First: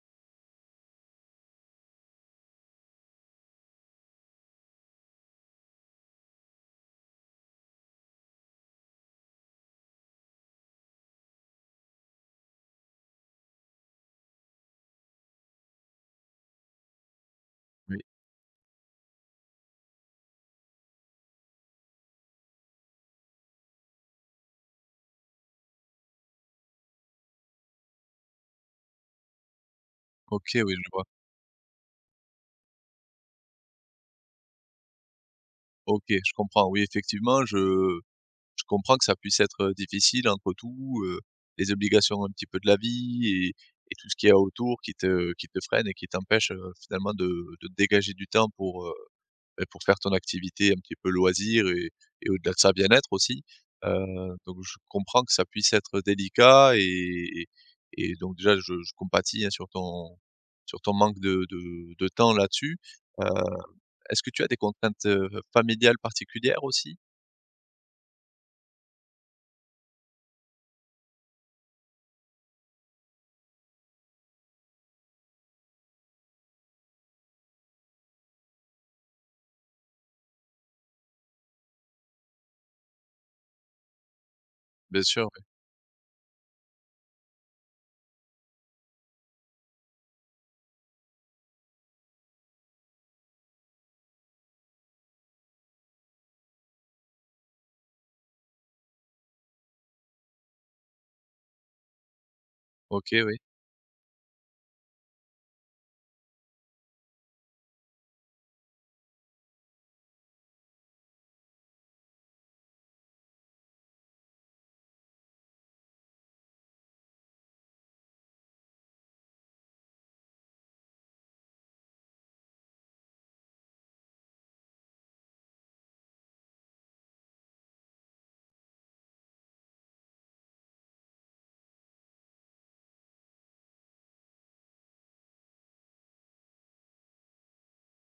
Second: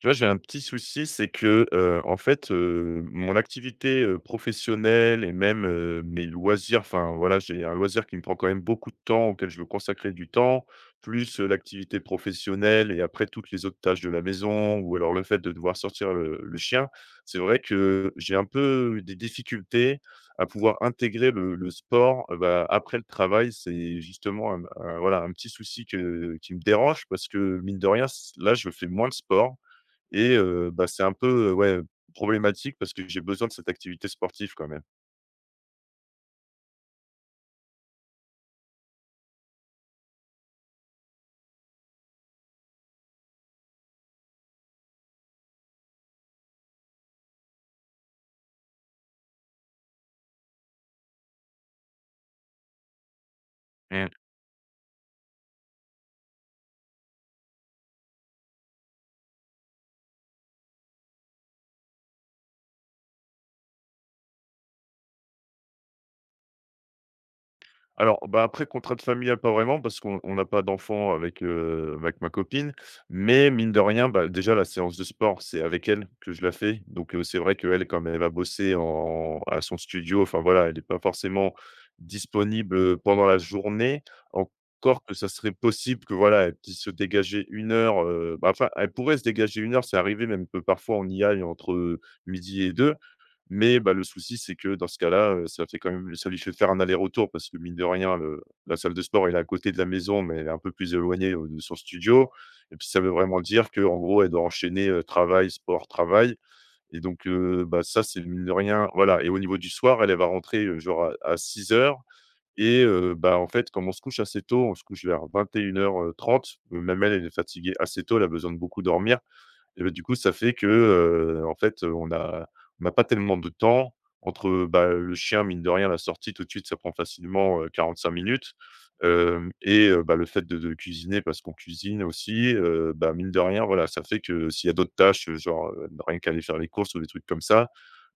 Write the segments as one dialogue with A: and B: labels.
A: Tu vois, j'ai un petit souci, c'est que, en fait, mon activité, professionnelle et même, mes loisirs, enfin, voilà, j'ai un loisir qui me prend quand même beaucoup de temps, auquel je veux consacrer du temps, plus, l'activité professionnelle et après toutes les autres tâches de la maison ou alors le fait de devoir sortir le chien. C'est vrai
B: Oui.
A: que j'ai un peu des difficultés à pouvoir intégrer le sport, bah, après le travail. C'est justement un voilà, un petit souci que qui me dérange parce que mine de rien, c là, je fais moins de sport et
B: OK, oui,
A: bah,
B: je
A: c'est
B: vois.
A: un peu, ouais, problématique parce que j'ai besoin de cette activité sportive quand même.
B: OK, je comprends. Oui, effectivement, je comprends que ça puisse être, difficile entre tout, les obligations un petit peu de la vie et tout ce qu'il y a autour qui te freine et qui t'empêche, finalement de te dégager du temps pour, beh, pour faire ton activité un petit peu loisir et au-delà de ça, bien-être aussi.
A: Mmh.
B: Donc je comprends que ça puisse être délicat et donc déjà je compatis, hein, sur ton manque de temps là-dessus. Est-ce que tu as des contraintes, familiales particulières aussi?
A: Alors, bah, après contrainte familiale, pas vraiment parce qu'on n'a pas d'enfant avec, avec ma copine, mais mine de rien, bah, déjà la séance de sport, c'est avec elle que je la fais. Donc, c'est vrai qu'elle, comme elle va bosser en à son studio, enfin voilà, elle est pas forcément disponible, pendant la journée.
B: Bien
A: Encore que ça
B: sûr, oui.
A: serait possible que voilà, elle puisse se dégager une heure, bah, enfin, elle pourrait se dégager une heure, c'est arrivé même que parfois on y aille entre, midi et deux. Mais bah, le souci, c'est que dans ce cas-là, ça lui fait faire un aller-retour parce que mine de rien, le la salle de sport, elle est à côté de la maison, mais elle est un peu plus éloignée, de son studio et puis ça veut
B: OK, oui,
A: vraiment dire que en gros, elle doit enchaîner, travail, sport, travail et donc bah, ça, c'est mine de rien voilà et au niveau du soir, elle, elle va rentrer, genre à 6 heures. Et bah, en fait, comme on se couche assez tôt, on se couche vers 21h30. Même elle, elle est fatiguée assez tôt, elle a besoin de beaucoup dormir et bah, du coup, ça fait que, en fait, on a on n'a pas tellement de temps entre, bah, le chien, mine de rien, la sortie tout de suite, ça prend facilement, 45 minutes, hem et bah, le fait de cuisiner parce qu'on cuisine aussi, bah, mine de rien, voilà, ça fait que s'il y a d'autres tâches, genre, rien qu'aller faire les courses ou des trucs comme ça,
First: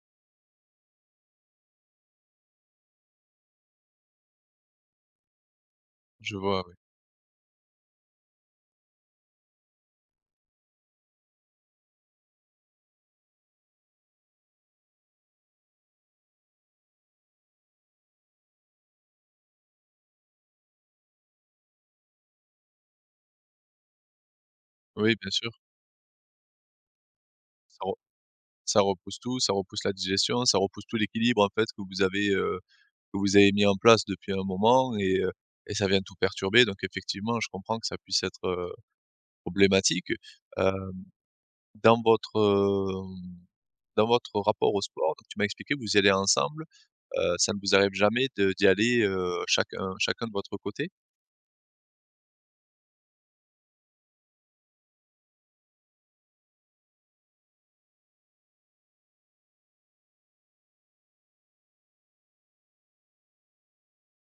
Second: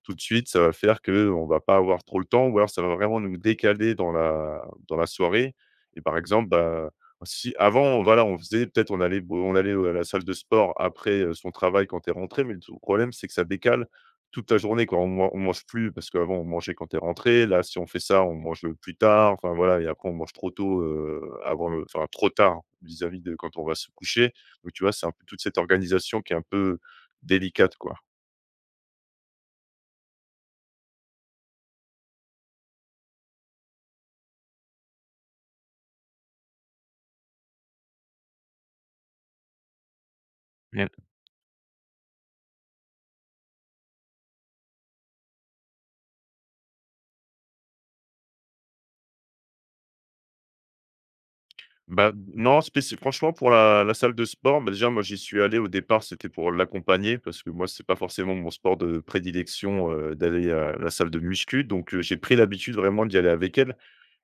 A: tout de suite, ça va faire que on va pas avoir trop le temps ou alors ça va vraiment nous décaler dans la soirée et par
B: je
A: exemple,
B: vois, oui.
A: bah, si avant, voilà, on faisait peut-être on allait, à la salle de sport après, son travail quand t'es rentré, mais le tout le problème, c'est que ça décale toute la journée, quoi. On mange plus parce qu'avant on mangeait quand t'es rentré. Là, si on fait ça, on mange, plus tard, enfin voilà et après on mange trop tôt, avant le enfin trop tard vis-à-vis de quand on va se coucher. Donc tu vois, c'est un
B: Oui,
A: peu
B: bien
A: toute
B: sûr.
A: cette organisation qui est un peu délicate,
B: Ça re
A: quoi.
B: Ça repousse tout, ça repousse la digestion, ça repousse tout l'équilibre, en fait, que vous avez mis en place depuis un moment et ça vient tout perturber donc effectivement, je comprends que ça puisse être, problématique. Heu, dans votre, dans votre rapport au sport, donc tu m'as expliqué que vous y allez ensemble, ça ne vous arrive jamais de d'y aller, chacun chacun de votre côté?
A: Bah, non, spécif franchement pour la salle de sport, bah, déjà moi j'y suis allé au départ, c'était pour l'accompagner parce que moi c'est pas forcément mon sport de prédilection, d'aller à la salle de muscu donc j'ai pris l'habitude vraiment d'y aller avec elle.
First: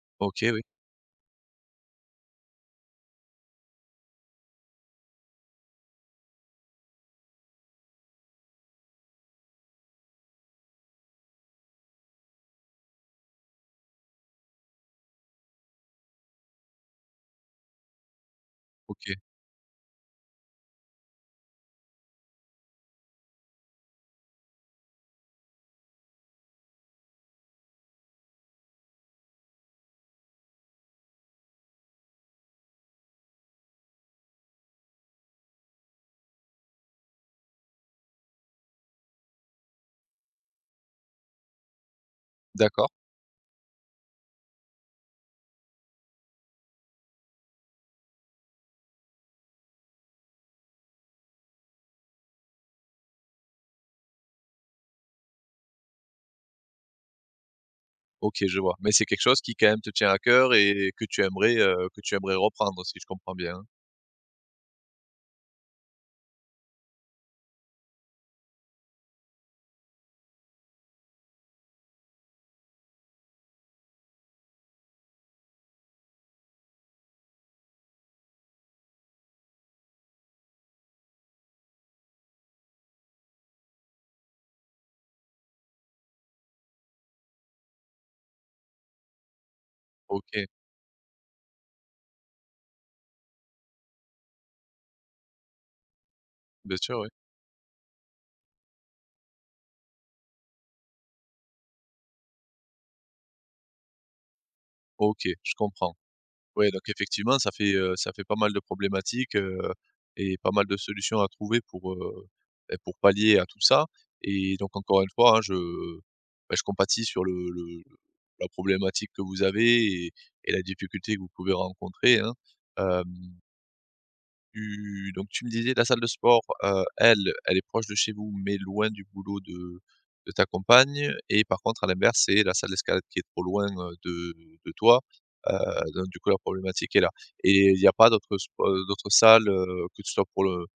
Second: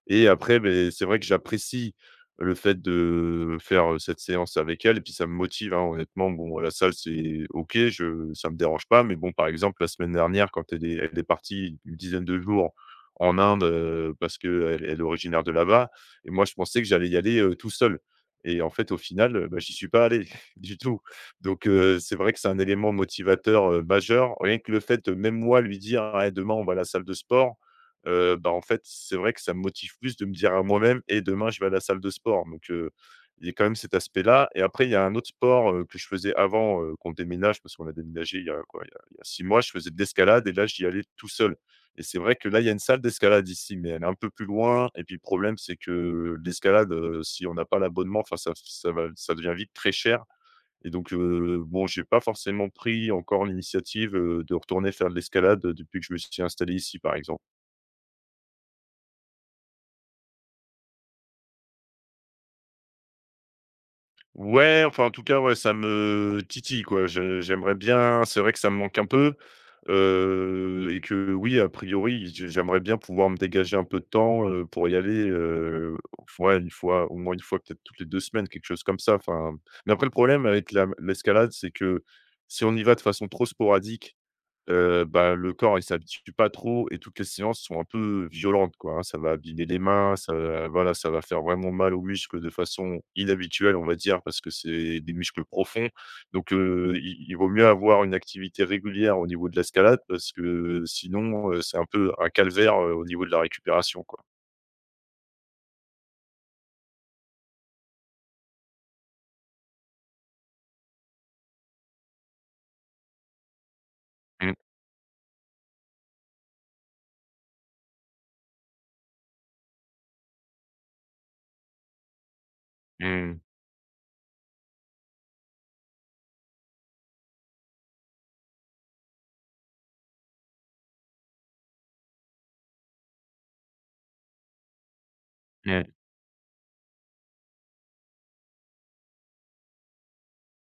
A: Et
B: OK,
A: après,
B: oui,
A: beh, c'est vrai que j'apprécie le fait de faire, cette séance avec elle et puis ça me motive, hein, honnêtement. Bon, à la salle, c'est OK, je ça me dérange pas, mais bon, par exemple, la semaine dernière, quand elle est partie une dizaine de jours en Inde, parce qu'elle est originaire de là-bas et moi, je pensais que j'allais y aller, tout seul et en fait, au
B: OK,
A: final, bah, j'y suis pas allé du tout. Donc c'est vrai que c'est un élément motivateur, majeur. Rien que le fait de même moi lui dire: «Eh, demain, on va à la salle de sport» bah, en fait, c'est vrai que ça me motive plus de me dire à moi-même: «Et demain, je vais à la salle de sport», donc il y a quand même cet aspect-là et après, il y a un autre sport, que je faisais avant, qu'on déménage parce qu'on a déménagé il y a quoi? Il y a 6 mois, je faisais de l'escalade et là, j'y allais tout seul et c'est vrai que là, il y a une
B: d'accord.
A: salle d'escalade ici, mais elle est un peu plus loin et puis le problème, c'est que l'escalade, si on n'a pas l'abonnement, enfin, ça devient vite très cher et donc bon, j'ai pas forcément pris encore l'initiative, de retourner faire de l'escalade, depuis que je me suis installé ici, par exemple.
B: OK, je vois. Mais c'est quelque chose qui, quand même, te tient à cœur et que tu aimerais reprendre, si je comprends bien, hein?
A: Ouais, enfin, en tout cas, ouais, ça me titille, quoi. Je j'aimerais bien c'est vrai que ça me manque un peu, et que oui, a priori, je j'aimerais bien pouvoir me dégager un peu de temps, pour y aller, ouais, une fois, au moins une fois, peut-être toutes les 2 semaines, quelque chose comme ça, enfin mais après le problème avec la l'escalade, c'est que si on y va de façon trop sporadique bah, le corps, il s'habitue pas trop et toutes les séances sont un peu violentes, quoi, hein. Ça va abîmer les mains, ça
B: OK,
A: va voilà, ça va faire vraiment mal aux muscles de façon inhabituelle, on va dire, parce que c'est des muscles profonds. Donc,
B: bien sûr, oui.
A: il vaut mieux avoir une activité régulière au niveau de l'escalade parce que sinon, c'est un peu un calvaire, au niveau de la récupération, quoi.
B: OK, je comprends. Oui. Donc effectivement, ça fait pas mal de problématiques, et pas mal de solutions à trouver pour, beh, pour pallier à tout ça
A: Mmh,
B: et donc encore une fois, hein, je, bah, je compatis sur le la problématique que vous avez et la difficulté que vous pouvez rencontrer, hein, hem
A: mmh,
B: Tu donc tu me disais la salle de sport, elle, elle est proche de chez vous, mais loin du boulot de ta compagne et par contre à l'inverse, c'est la salle d'escalade qui est trop loin, de toi, heu,
A: mmh.
B: donc du coup la problématique est là et il n'y a pas d'autres spo d'autres salles, que ce soit pour le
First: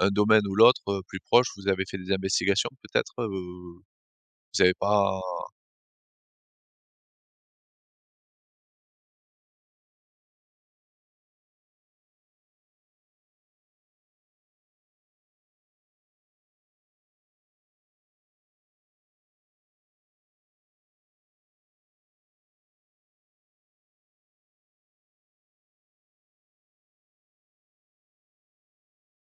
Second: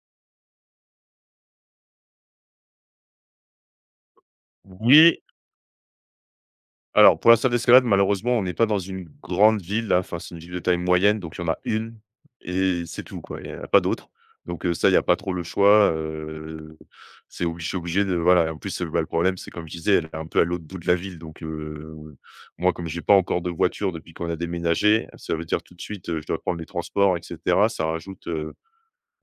B: un domaine ou l'autre, plus proche? Vous avez fait des investigations peut-être, Vous n'avez pas
A: Oui. Alors, pour la salle d'escalade, malheureusement, on n'est pas dans une grande ville, là. Enfin, c'est une ville de taille moyenne, donc il y en a une et c'est tout, quoi. Il n'y en a pas d'autres. Donc ça, il n'y a pas trop le choix, c'est obligé, je suis obligé de voilà en plus, bah, le problème, c'est comme je disais, elle est un peu à l'autre bout de la ville donc moi, comme j'ai pas encore de voiture depuis qu'on a déménagé, ça veut dire tout de suite, je dois prendre les transports et cetera. Ça rajoute,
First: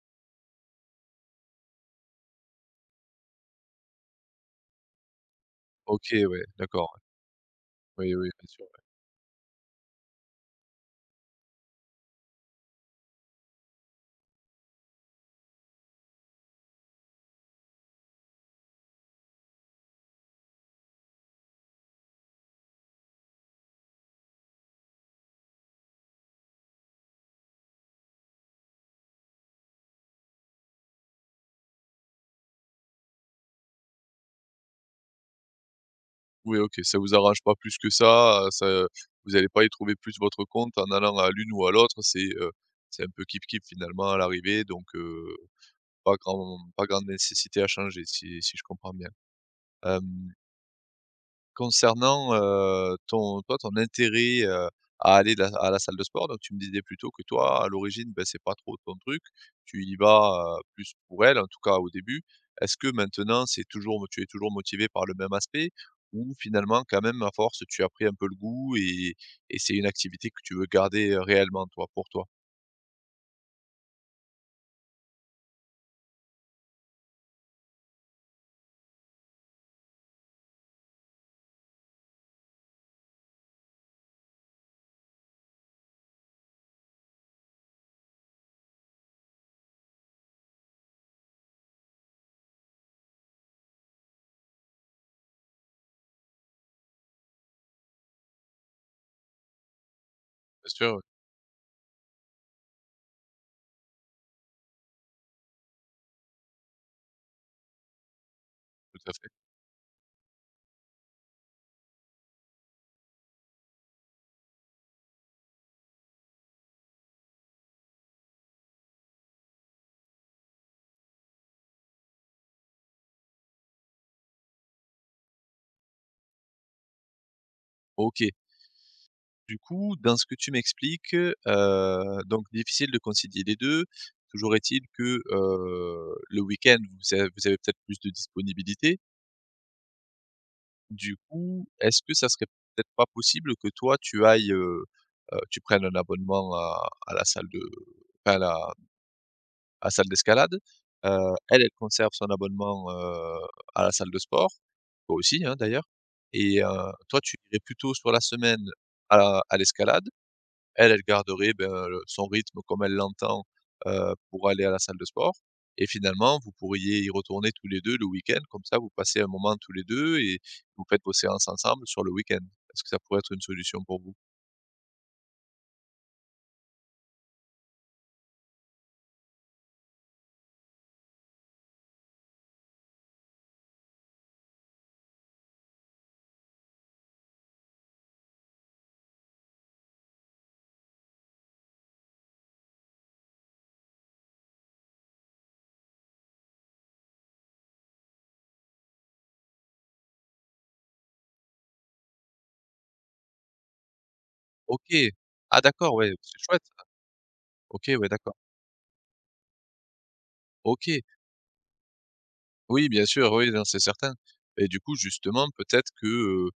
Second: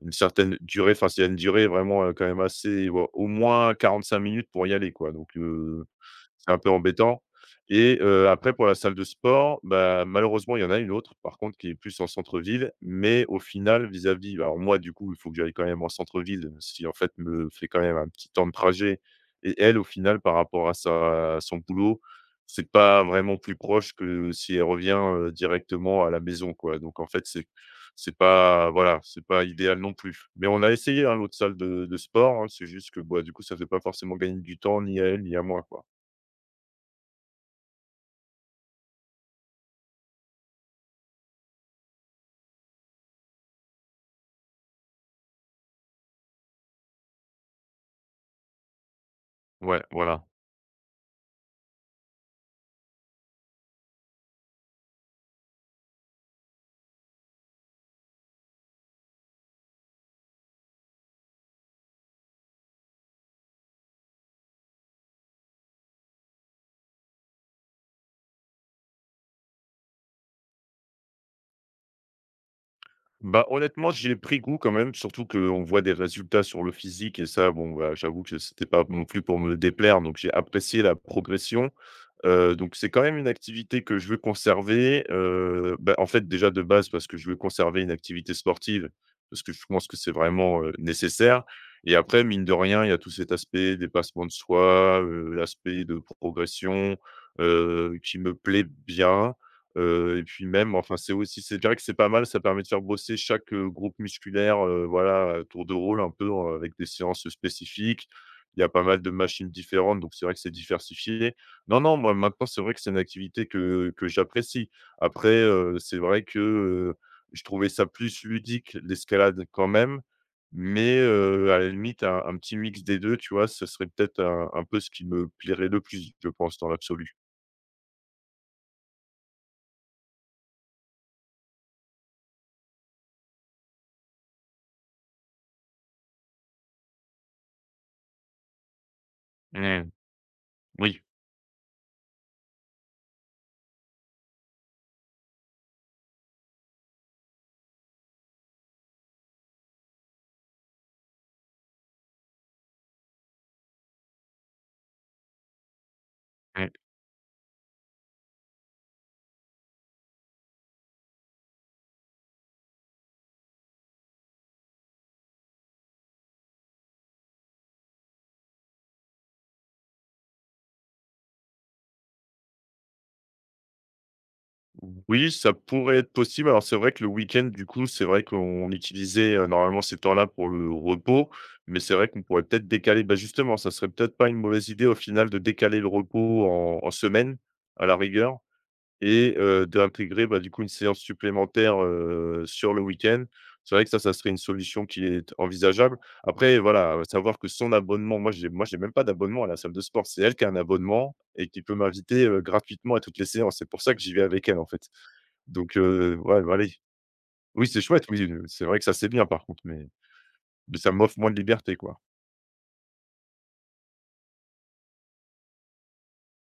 A: une certaine durée, enfin, s'il y a une durée vraiment, quand même assez au moins 45 minutes pour y aller quoi, donc
B: OK, ouais,
A: c'est un peu
B: d'accord,
A: embêtant et
B: oui, oui, bien
A: après
B: sûr.
A: pour la salle de sport, bah, malheureusement, il y en a une autre par contre qui est plus en centre-ville, mais au final vis-à-vis alors moi du coup, il faut que j'aille quand même en centre-ville, ce qui en fait me fait quand même un petit temps de trajet et elle au final par rapport à sa à son boulot, c'est pas vraiment plus proche que si elle revient, directement à la maison quoi, donc en fait c'est pas voilà, c'est pas idéal non plus. Mais on a essayé, hein, l'autre salle de sport, hein, c'est juste que, bah, du coup, ça fait pas forcément gagner du temps ni à elle ni à moi, quoi.
B: Oui, OK, ça vous arrange pas plus que ça, ça vous n'allez pas y trouver plus votre compte en allant à l'une ou à l'autre. C'est un peu kip kip finalement à l'arrivée donc pas grand pas grande nécessité à changer si si je comprends bien.
A: Ouais, voilà.
B: Concernant, ton toi, ton intérêt, à aller la à la salle de sport, donc tu me disais plutôt que toi, à l'origine, ben c'est pas trop ton truc. Tu y vas, plus pour elle, en tout cas au début. Est-ce que maintenant, c'est toujours tu es toujours motivé par le même aspect? Ou finalement, quand même, à force, tu as pris un peu le goût et c'est une activité que tu veux garder, réellement toi, pour toi?
A: Bah, honnêtement, j'ai pris goût quand même, surtout qu'on voit des résultats sur le physique et ça, bon, bah, j'avoue que c'était pas non plus pour me déplaire, donc j'ai apprécié la progression. Donc c'est quand même une activité que je veux conserver, bah, en fait, déjà, de base, parce que je veux conserver une activité sportive, parce que je pense que c'est vraiment, nécessaire et après, mine de rien, il y a tout cet aspect dépassement de soi, l'aspect de progression, qui me plaît bien, et puis
B: Bien
A: même, enfin,
B: sûr,
A: c'est aussi c'est vrai que c'est pas mal, ça permet de faire bosser chaque, groupe musculaire, voilà, à tour de rôle un peu, avec des séances spécifiques. Il y a pas
B: tout
A: mal de
B: à fait.
A: machines différentes, donc c'est vrai que c'est diversifié non, non, moi, maintenant, c'est vrai que c'est une activité que j'apprécie. Après, c'est vrai que, je trouvais ça plus ludique, l'escalade, quand même, mais à la limite, un petit mix des 2 tu vois? Ce serait peut-être un peu ce qui me plairait le plus, je pense, dans l'absolu.
B: OK. Du coup, dans ce que tu m'expliques, donc difficile de concilier les 2. Toujours est-il que, le week-end, vous avez peut-être plus de disponibilité.
A: Mmh, oui.
B: Du coup, est-ce que ça serait peut-être pas possible que toi tu ailles, tu prennes un abonnement à la salle de enfin à la salle d'escalade? Elle, elle conserve son abonnement, à la salle de sport, toi aussi, hein, d'ailleurs et
A: Mmh.
B: toi tu irais plutôt sur la semaine à la- à l'escalade. Elle, elle garderait, ben, son rythme comme elle l'entend, pour aller à la salle de sport et finalement, vous pourriez y retourner tous les 2 le week-end. Comme ça, vous passez un moment tous les 2 et vous faites vos séances ensemble sur le week-end. Est-ce que ça pourrait être une solution pour vous?
A: Oui, ça pourrait être possible. Alors, c'est vrai que le week-end, du coup, c'est vrai qu'on utilisait, normalement ces temps-là pour le repos, mais c'est vrai qu'on pourrait peut-être décaler bah, justement, ça serait peut-être pas une mauvaise idée au final de décaler le repos en semaine, à la rigueur et d'intégrer, bah, du coup, une séance supplémentaire, sur le week-end. C'est vrai que ça serait une solution qui est envisageable. Après, voilà, savoir que son abonnement moi j'ai même pas d'abonnement à la salle de sport. C'est elle qui a un abonnement et qui peut m'inviter, gratuitement à toutes les séances. C'est pour ça que j'y vais avec elle, en fait.
B: OK. Ah
A: Donc
B: d'accord, ouais, c'est
A: ouais, bah,
B: chouette
A: allez.
B: ça.
A: Oui, c'est
B: OK,
A: chouette,
B: ouais,
A: oui,
B: d'accord.
A: c'est vrai que ça, c'est bien par contre, mais ça
B: OK.
A: m'offre moins de liberté, quoi.
B: Oui, bien sûr, oui, non, c'est certain et du coup, justement, peut-être que,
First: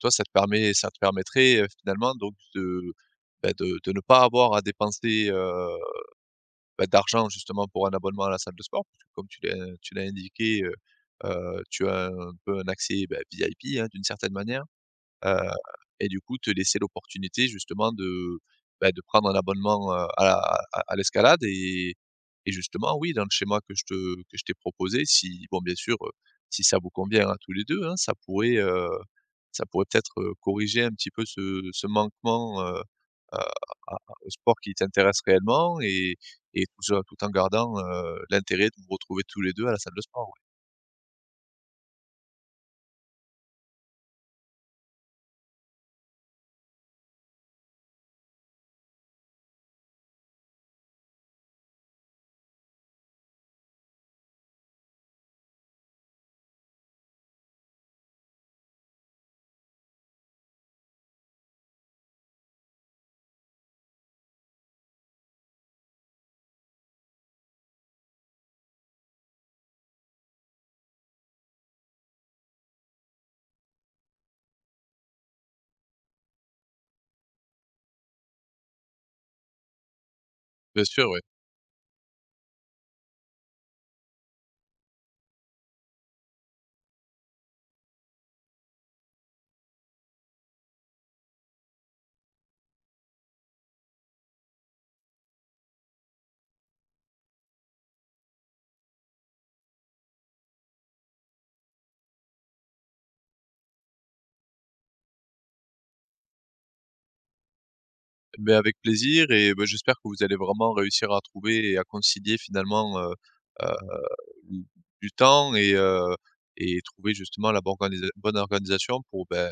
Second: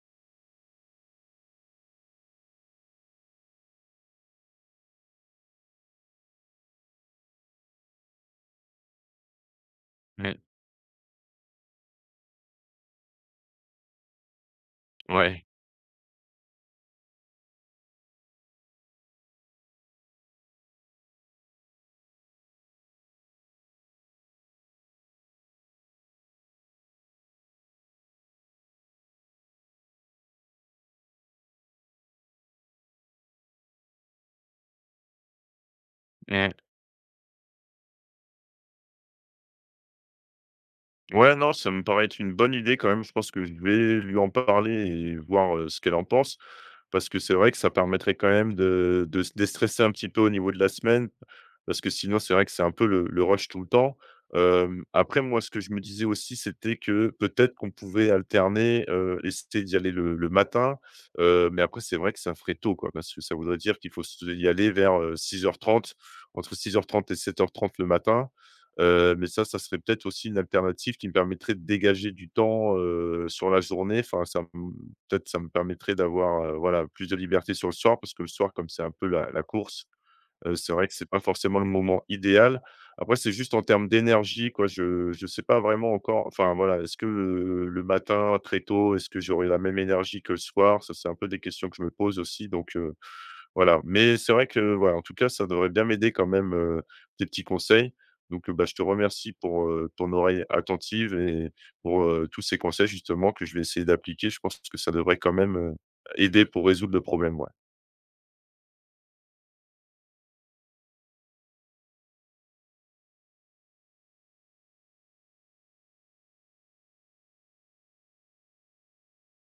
B: toi, ça te permet ça te permettrait, finalement donc de, bah, de ne pas avoir à dépenser, bah, d'argent justement pour un abonnement à la salle de sport, puisque comme tu l'as
A: Mmh.
B: indiqué, tu as un peu un accès, bah, VIP, hein, d'une certaine manière. Heu
A: Ouais.
B: et du coup, te laisser l'opportunité justement de, bah, de prendre un abonnement, à la à l'escalade et justement, oui, dans le schéma que je te que je t'ai proposé, si bon, bien sûr, si ça vous convient à tous les 2 hein, ça pourrait peut-être, corriger un petit peu ce ce manquement, à à- au sport qui t'intéresse réellement
A: Mmh.
B: et tout ça tout en gardant, l'intérêt de vous retrouver tous les 2 à la salle de sport, ouais.
A: Ouais, non, ça me paraît être une bonne idée quand même. Je pense que je vais lui en parler et voir, ce qu'elle en pense. Parce que c'est vrai que ça permettrait quand même de se déstresser un petit peu au niveau de la semaine, parce que sinon c'est vrai que c'est un peu le rush tout le temps. Après moi, ce que je me disais aussi, c'était que peut-être qu'on pouvait alterner, essayer d'y aller le matin, mais après c'est vrai que ça ferait tôt, quoi, parce que ça voudrait dire qu'il faut se y aller vers, six heures trente, entre 6h30 et 7h30 le matin, mais ça serait peut-être aussi une alternative qui me permettrait de dégager du temps, sur la journée. Enfin ça me peut-être ça me permettrait d'avoir, voilà, plus de liberté sur le soir parce que le soir, comme c'est un peu la course, c'est
B: Bien
A: vrai que
B: sûr,
A: c'est
B: ouais.
A: pas forcément le moment idéal. Après, c'est juste en termes d'énergie, quoi, je sais pas vraiment encore enfin, voilà, est-ce que, le matin très tôt, est-ce que j'aurai la même énergie que le soir? Ça, c'est un peu des questions que je me pose aussi donc voilà, mais c'est vrai que, voilà, en tout cas, ça devrait bien m'aider quand même, tes petits conseils. Donc, bah, je te remercie pour, ton oreille attentive et pour, tous ces conseils justement que je vais essayer d'appliquer. Je pense que ça devrait quand même, aider pour résoudre le problème, ouais.
B: Beh, avec plaisir et bah, j'espère que vous allez vraiment réussir à trouver et à concilier finalement, heu, du du temps et trouver justement la bonne organisa bonne organisation pour, beh,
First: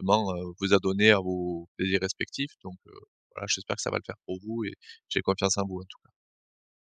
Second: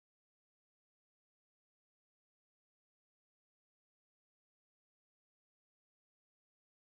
B: justement, vous adonner à vos plaisirs respectifs donc voilà, j'espère que ça va le faire pour vous et j'ai confiance en vous en